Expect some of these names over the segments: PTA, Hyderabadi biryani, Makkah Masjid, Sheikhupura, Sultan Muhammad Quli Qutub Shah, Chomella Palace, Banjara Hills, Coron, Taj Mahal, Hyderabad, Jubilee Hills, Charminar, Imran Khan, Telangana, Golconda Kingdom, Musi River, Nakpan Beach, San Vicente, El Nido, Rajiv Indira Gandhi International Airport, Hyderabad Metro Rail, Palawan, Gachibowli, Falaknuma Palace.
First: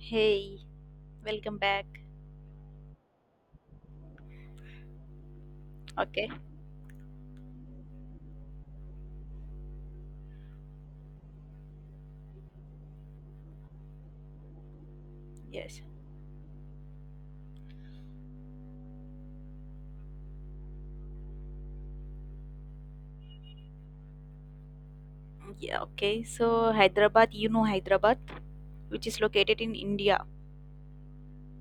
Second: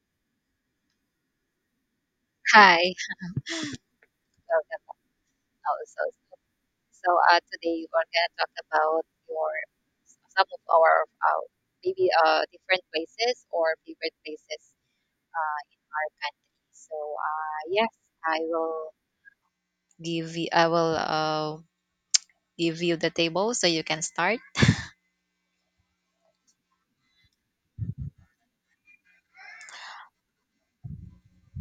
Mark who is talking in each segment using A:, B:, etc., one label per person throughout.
A: Hey, welcome back.
B: Hi, welcome also.
A: Okay,
B: So today we're gonna talk about your some of our maybe different places or favorite places in
A: yes.
B: the country. So yes, I will I will give you the table so you can start.
A: Yeah, okay. So, Hyderabad, you know Hyderabad, which is located in India.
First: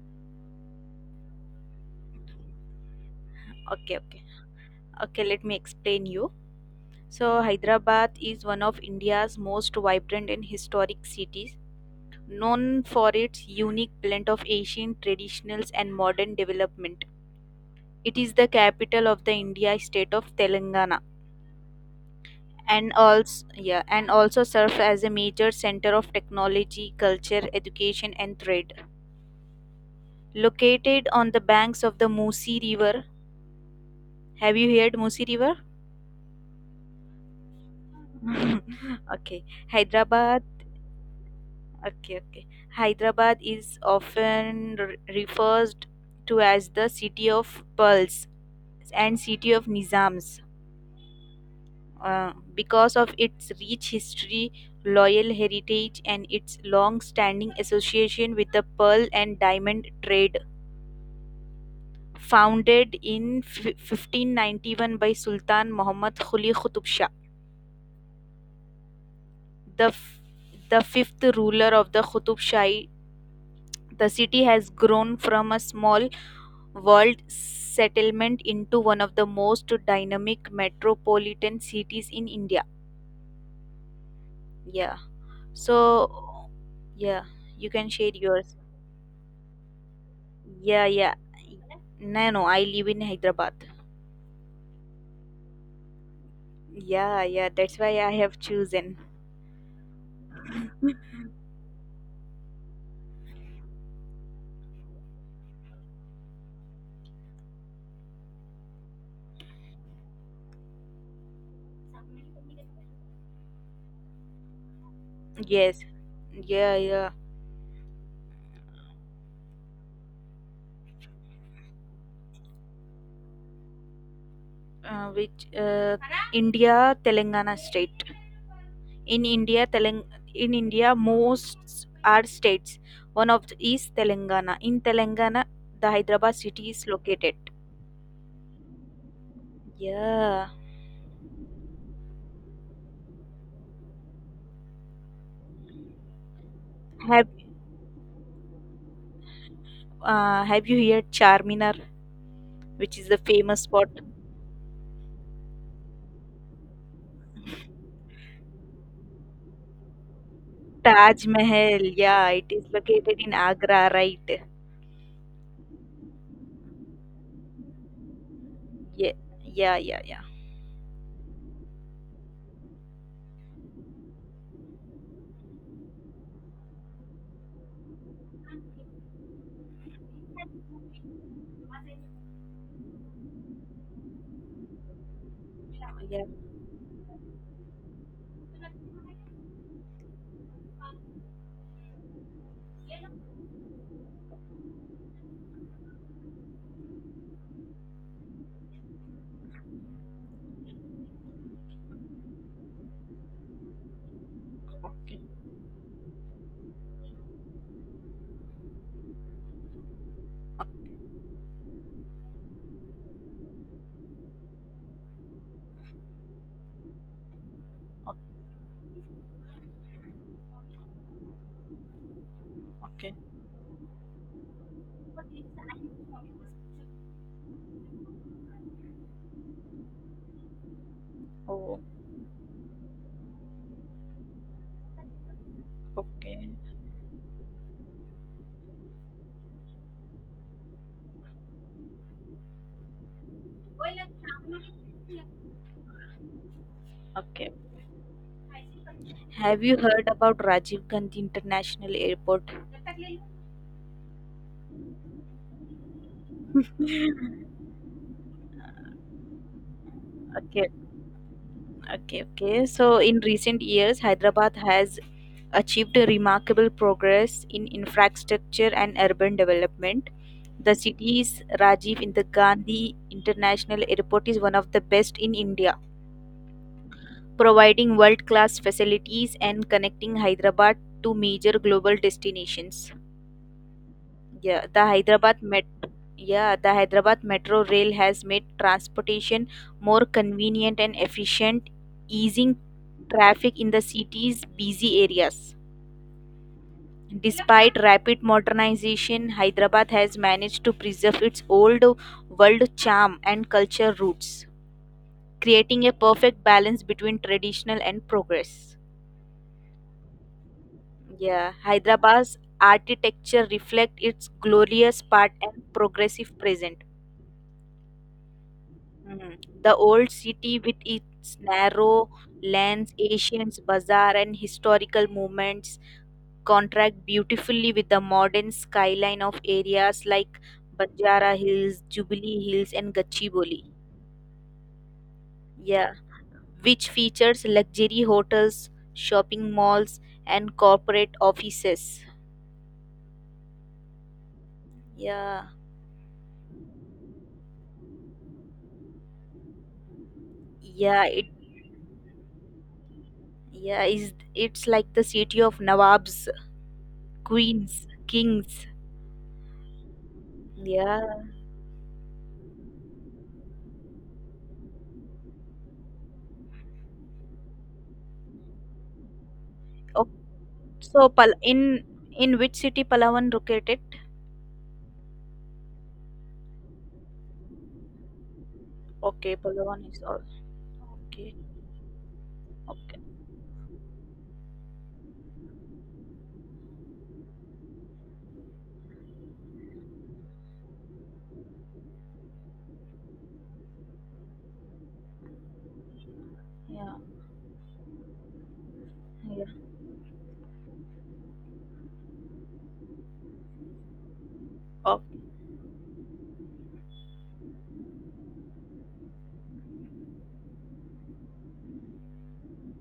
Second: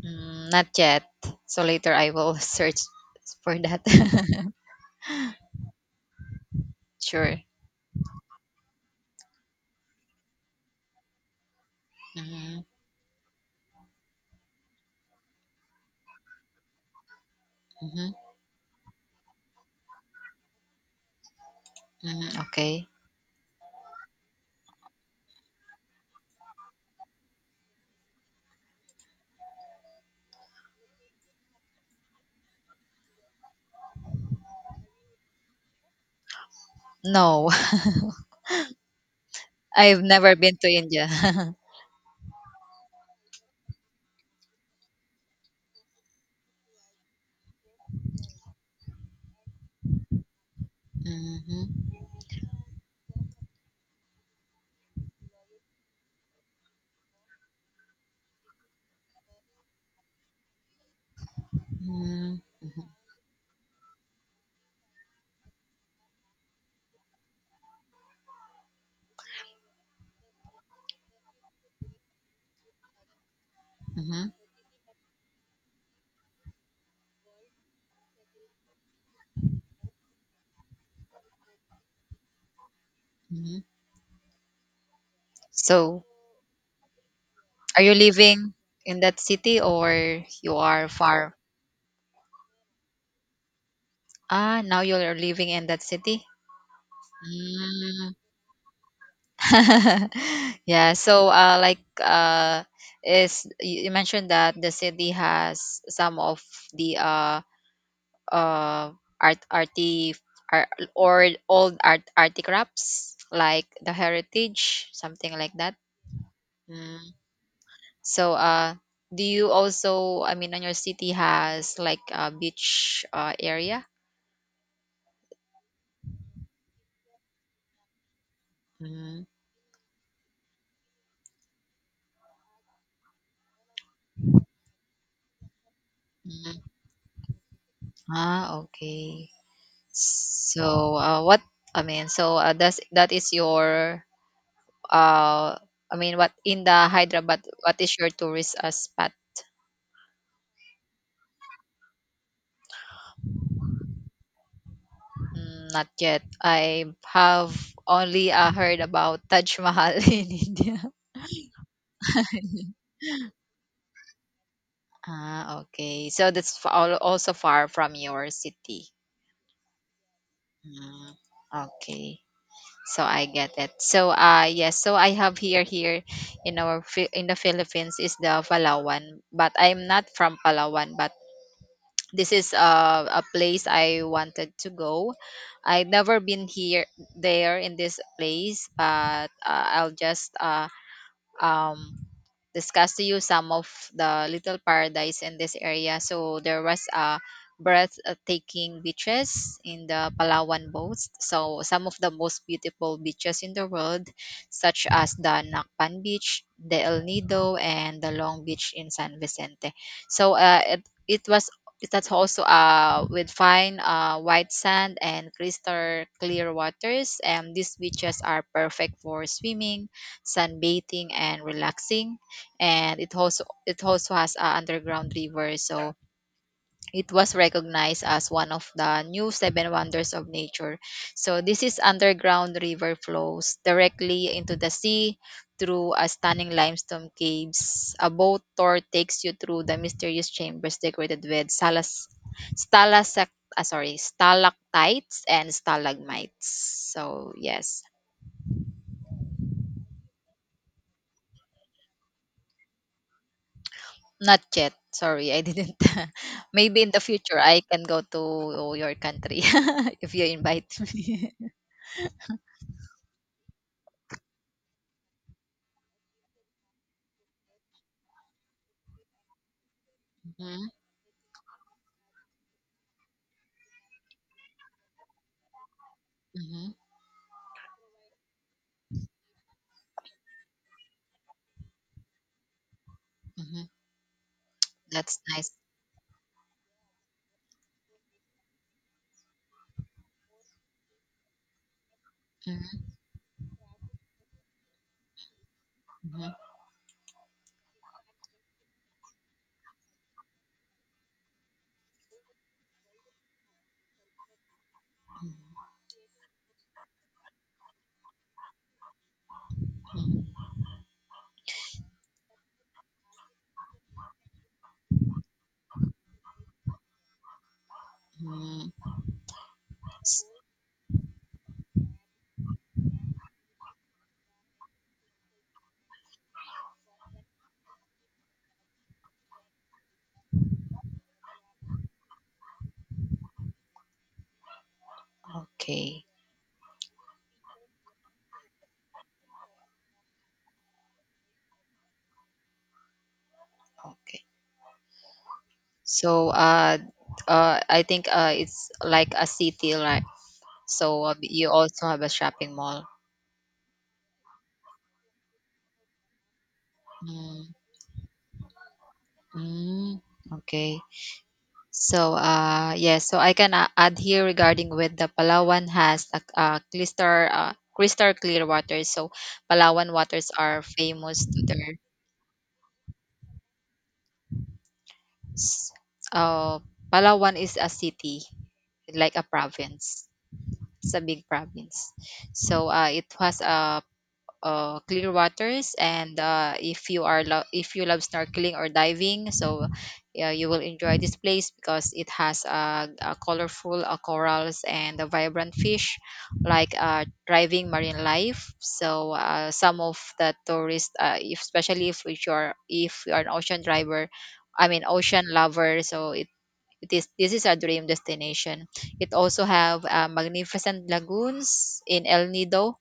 B: Mm, not yet. So later I will search for that.
A: Okay, okay. Okay, let me explain you. So,
B: Sure.
A: Hyderabad is one of India's most vibrant and historic cities,
B: Hmm.
A: known for its unique blend of Asian traditionals and modern development.
B: Hmm.
A: It is the capital of the India state of Telangana
B: Hmm. Okay.
A: and also yeah and also serves as a major center of technology, culture, education, and trade. Located on the banks of the Musi River. Have you heard Musi River?
B: No,
A: okay.
B: I've never
A: Hyderabad.
B: been to India.
A: Okay, okay. Hyderabad is often referred to as the city of pearls and city of Nizams,
B: Mhm.
A: because of its rich history, loyal heritage, and its long standing association with the pearl and diamond trade.
B: Mhm, mhm,
A: Founded in 1591 by Sultan Muhammad Quli Qutub Shah. the f- the fifth ruler of the Qutub Shahi, the
B: mhm,
A: city has grown from a small walled settlement into one of the most dynamic metropolitan cities in India.
B: mhm.
A: Yeah.
B: So,
A: So, yeah, you
B: are
A: can
B: you
A: share
B: living
A: yours.
B: in that city, or you
A: Yeah,
B: are
A: yeah.
B: far?
A: No, no, I live in Hyderabad.
B: Ah, now you are living in that city?
A: Yeah, yeah, that's why I
B: Mm.
A: have chosen.
B: Yeah, so like is you you mentioned that the city has some of the uh art arty ar- or old art arty crafts, like the heritage, something like that.
A: Yes. Yeah, yeah.
B: So, do you also, I mean, on your city has like a beach area?
A: Which India, Telangana state.
B: Mm-hmm.
A: In India, most are states. One of the is Telangana. In Telangana, the Hyderabad city is located.
B: Ah, okay.
A: Yeah.
B: So, what, I mean, so that is your, uh, I mean, what in the
A: Have
B: Hyderabad, what is your tourist spot?
A: Have you heard Charminar, which is the famous spot?
B: Mm, not yet. I have only heard about Taj Mahal in India.
A: Taj Mahal. Yeah, it is located in Agra, right?
B: Ah, okay. So that's also far from your city.
A: Yeah, yeah, yeah, yeah,
B: Mm, okay. So I get it. So yes, so I have here in our in the Philippines is the Palawan, but I'm not from Palawan, but this is a place I wanted to go. I never
A: yeah.
B: been here there in this place, but I'll just um discuss to you some of the little paradise in this area. So there was a breathtaking beaches in the Palawan coast. So some of the most beautiful beaches in the world, such as the Nakpan Beach, the El Nido, and the Long Beach in San Vicente. So it, it was it that's also with fine white sand and crystal clear waters, and these beaches are perfect for swimming, sunbathing, and relaxing, and it also has a underground river, so it was recognized as one of the new seven wonders of nature. So this is underground river flows directly into the sea through a stunning limestone caves. A boat tour takes you through the mysterious chambers decorated with ah, sorry, stalactites and stalagmites, so yes.
A: Have you heard about Rajiv Gandhi International Airport?
B: Not yet. Sorry, I didn't. Maybe in the future I can go to your country if you invite
A: Okay.
B: me.
A: Okay, okay. So in recent years, Hyderabad has achieved a remarkable progress in infrastructure and urban development.
B: Mhm,
A: The city's Rajiv Indira Gandhi International Airport is one of the best in India,
B: mhm,
A: providing world-class facilities and connecting Hyderabad to major global destinations.
B: mhm.
A: Yeah, the
B: That's
A: Hyderabad
B: nice.
A: Met yeah, the Hyderabad Metro Rail has made transportation more convenient and efficient, easing
B: Mhm,
A: traffic in the city's busy areas.
B: mhm,
A: Despite rapid modernization, Hyderabad has managed to preserve its old world charm and culture roots, creating a perfect balance between traditional and progress.
B: mhm,
A: Yeah, Hyderabad's architecture reflects its glorious part and progressive present.
B: mhm.
A: Mm. The old
B: S-
A: city with its narrow lanes, ancient bazaar, and historical monuments, contrast beautifully with the modern skyline of areas like Banjara Hills, Jubilee Hills, and Gachibowli. Yeah,
B: Okay,
A: which features luxury hotels, shopping malls, and corporate offices.
B: okay.
A: Yeah,
B: So, I think it's like a city, right? So
A: yeah, it
B: you also have a shopping mall.
A: yeah is it's like the city of nawabs,
B: Mm,
A: queens, kings.
B: mm, okay.
A: Yeah.
B: So, yes, so I can add here regarding with the Palawan has a crystal clear water. So, Palawan waters are
A: So,
B: famous
A: Pal
B: to their.
A: in which city Palawan located?
B: s- Uh, Palawan is a city, like a
A: Okay, Palawan is
B: province.
A: all
B: It's a big
A: okay.
B: province. So,
A: Okay,
B: it was a clear waters, and if you are if you love snorkeling or diving, so yeah, you will enjoy this place because it has colorful corals and vibrant fish, like
A: yeah,
B: thriving marine life, so
A: yeah.
B: some of the tourists, if, especially if you are an ocean driver, I mean
A: Oh,
B: ocean lover, so it is this is a dream destination. It also have magnificent lagoons in El Nido,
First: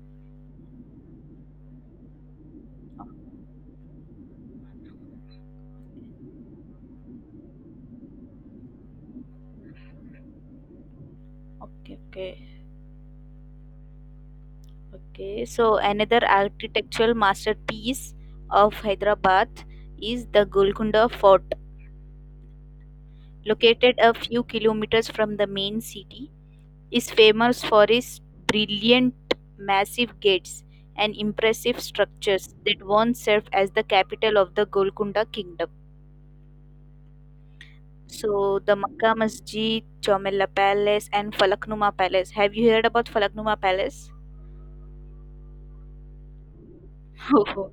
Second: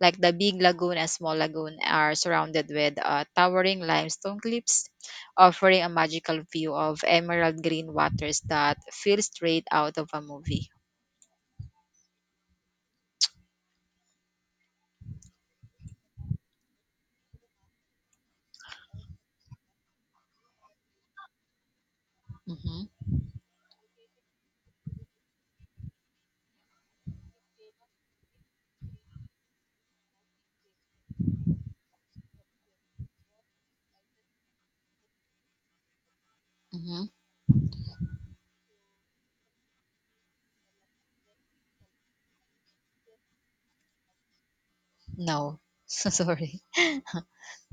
B: like the Big Lagoon and Small Lagoon, are surrounded with towering limestone cliffs, offering a magical view of emerald green waters that feel straight out of a movie.
A: okay, okay, okay. So, another architectural masterpiece of Hyderabad is the Golconda Fort,
B: Mm-hmm,
A: located a few kilometers from the main city. Is famous for its brilliant, massive gates and impressive structures that once served as the capital of the Golconda Kingdom.
B: mm-hmm.
A: So the Makkah Masjid, Chomella Palace, and Falaknuma Palace. Have you heard about Falaknuma Palace?
B: No, sorry.
A: Oh,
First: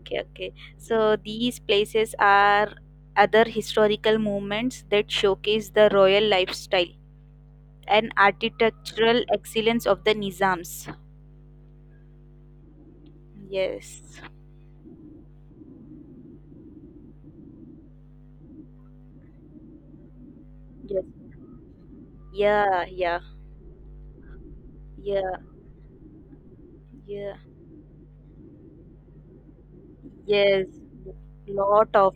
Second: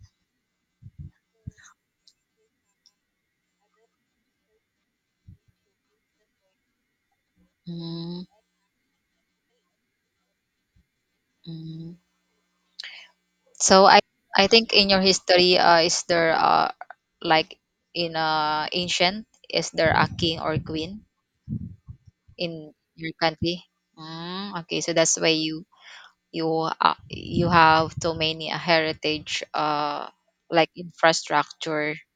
A: okay, okay. So these places are other historical movements that showcase the royal lifestyle and
B: Mm.
A: architectural excellence of the Nizams.
B: Mm. So I
A: Yes.
B: I think in your history, is there like in ancient, is there a king or queen
A: Yes.
B: in
A: Yeah,
B: your
A: yeah,
B: country? Mm, okay, so that's why
A: yeah, yeah.
B: you have too many heritage
A: Yes.
B: like
A: Lot
B: infrastructure.
A: of,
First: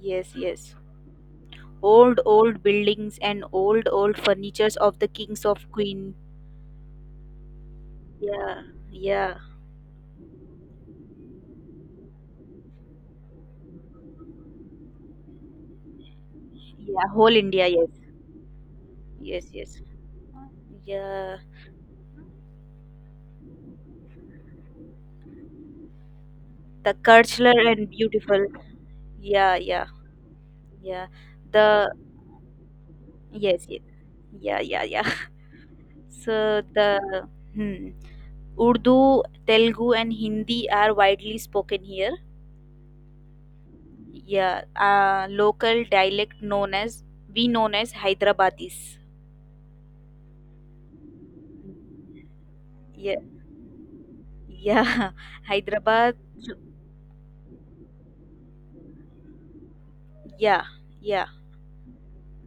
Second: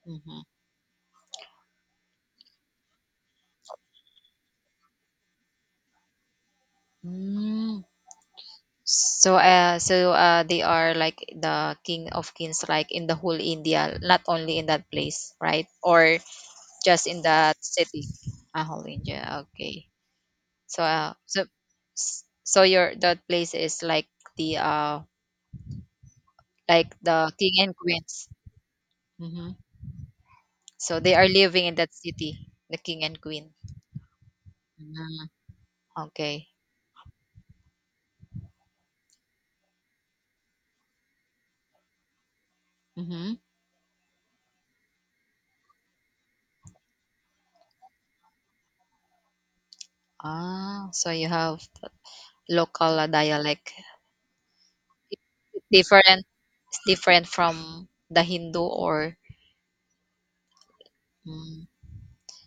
A: yes,
B: Mhm.
A: yes. Old, old buildings and old, old furnitures of the kings of queen.
B: Mm.
A: Yeah,
B: so
A: yeah,
B: uh so uh they are like the king of kings, like in the whole india, not only in that place, right? Or just
A: yeah.
B: in
A: Whole
B: that
A: India, yes,
B: city? Ah, whole india,
A: yes, yes.
B: okay. so uh
A: Yeah,
B: so so your that place is like the, like
A: the
B: the king
A: cultural
B: and
A: and
B: queens.
A: beautiful.
B: Hmm,
A: Yeah, yeah,
B: so
A: yeah.
B: they are living in
A: The
B: that city, the king and queen.
A: yes, yes. Yeah, yeah, yeah.
B: Mm, okay.
A: So the hmm, Urdu, Telugu, and Hindi are widely spoken here.
B: Mhm.
A: Yeah, local dialect known as Hyderabadis.
B: Ah, so you have local
A: Yeah,
B: dialect.
A: yeah, Hyderabad.
B: Different, it's different from the Hindu, or
A: Yeah, yeah.
B: mm,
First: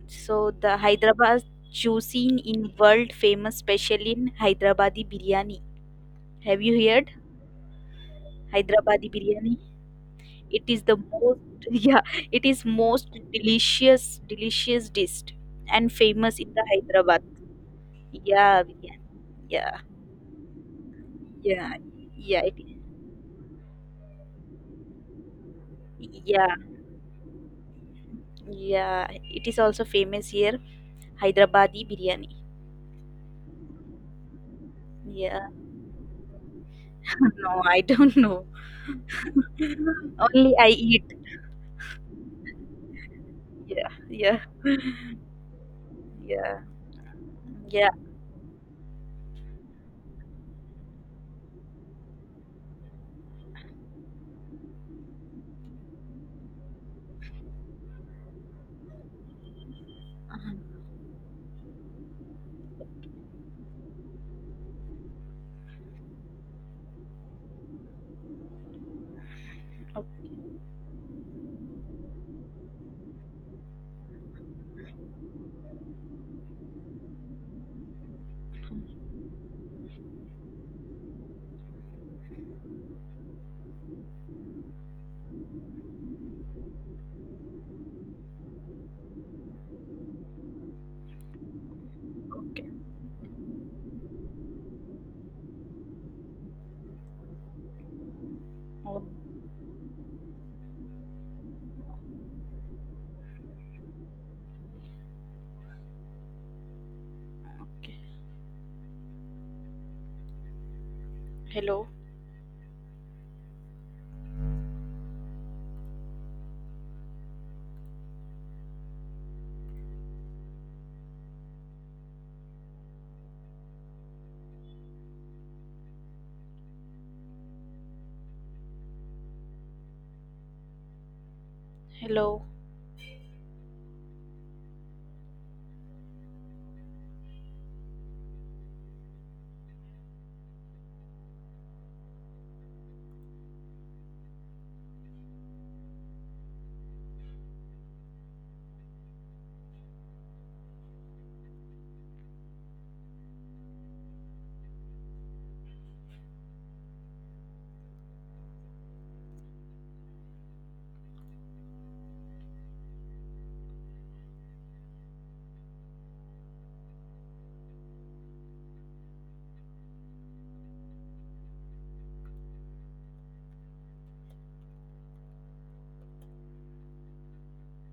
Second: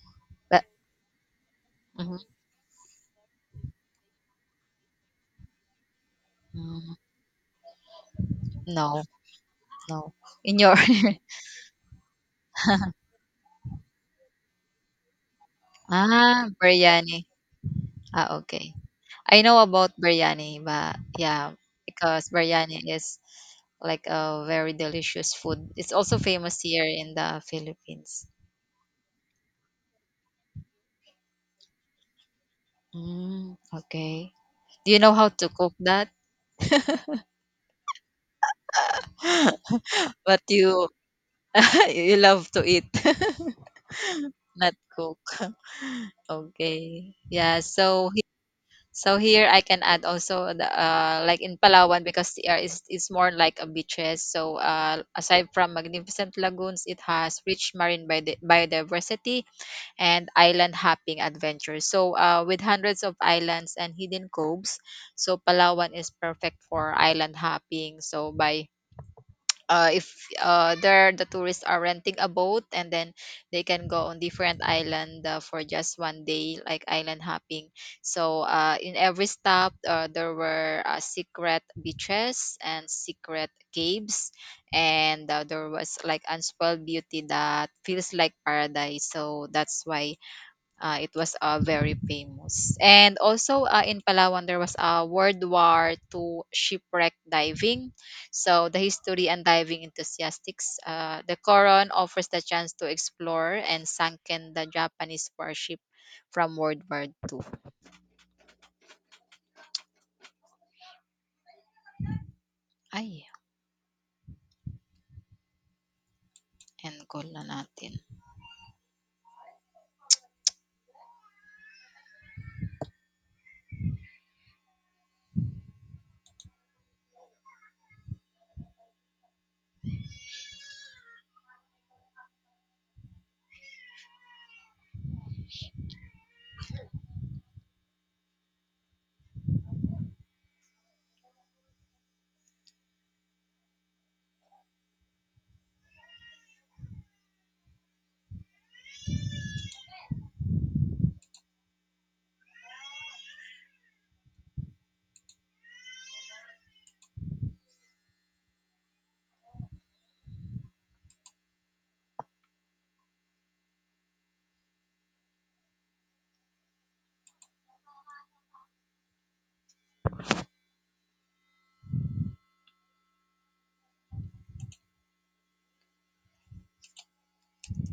A: So
B: but
A: the Hyderabad
B: mhm,
A: cuisine in world famous, special in Hyderabadi biryani. Have you
B: mm,
A: heard
B: no,
A: Hyderabadi biryani?
B: no. In
A: It
B: your
A: is the most, yeah, it is most delicious dish and
B: ah,
A: famous in the
B: biryani.
A: Hyderabad.
B: Ah,
A: Yeah,
B: okay.
A: biryani.
B: I know
A: Yeah,
B: about biryani, but yeah,
A: yeah,
B: because
A: yeah, it,
B: biryani is like a very delicious food. It's also famous
A: yeah,
B: here in the Philippines.
A: yeah. It is also famous here Hyderabadi biryani.
B: Mm, okay. Do you know how
A: Yeah,
B: to cook that?
A: no, I don't know.
B: But
A: Only I
B: you
A: eat.
B: you love to eat.
A: Yeah, yeah,
B: Not cook.
A: yeah.
B: Okay. Yeah.
A: Yeah,
B: So here I can add also the, like in Palawan, because the air is more like a beaches. So aside from magnificent lagoons, it has rich marine biodiversity and island hopping adventures. So with hundreds of islands and hidden coves, so Palawan is perfect for island hopping. So by if the tourists are renting a boat, and then they can go on different island for just one day, like island hopping. So in every stop there were secret beaches and secret caves, and there was like unspoiled beauty that feels like paradise, so that's why it was very famous. And also in Palawan, there was a World War II shipwreck diving. So the history and diving enthusiasts, the Coron offers the chance to explore and sunken the Japanese warship from World War II. Ay, end call na natin.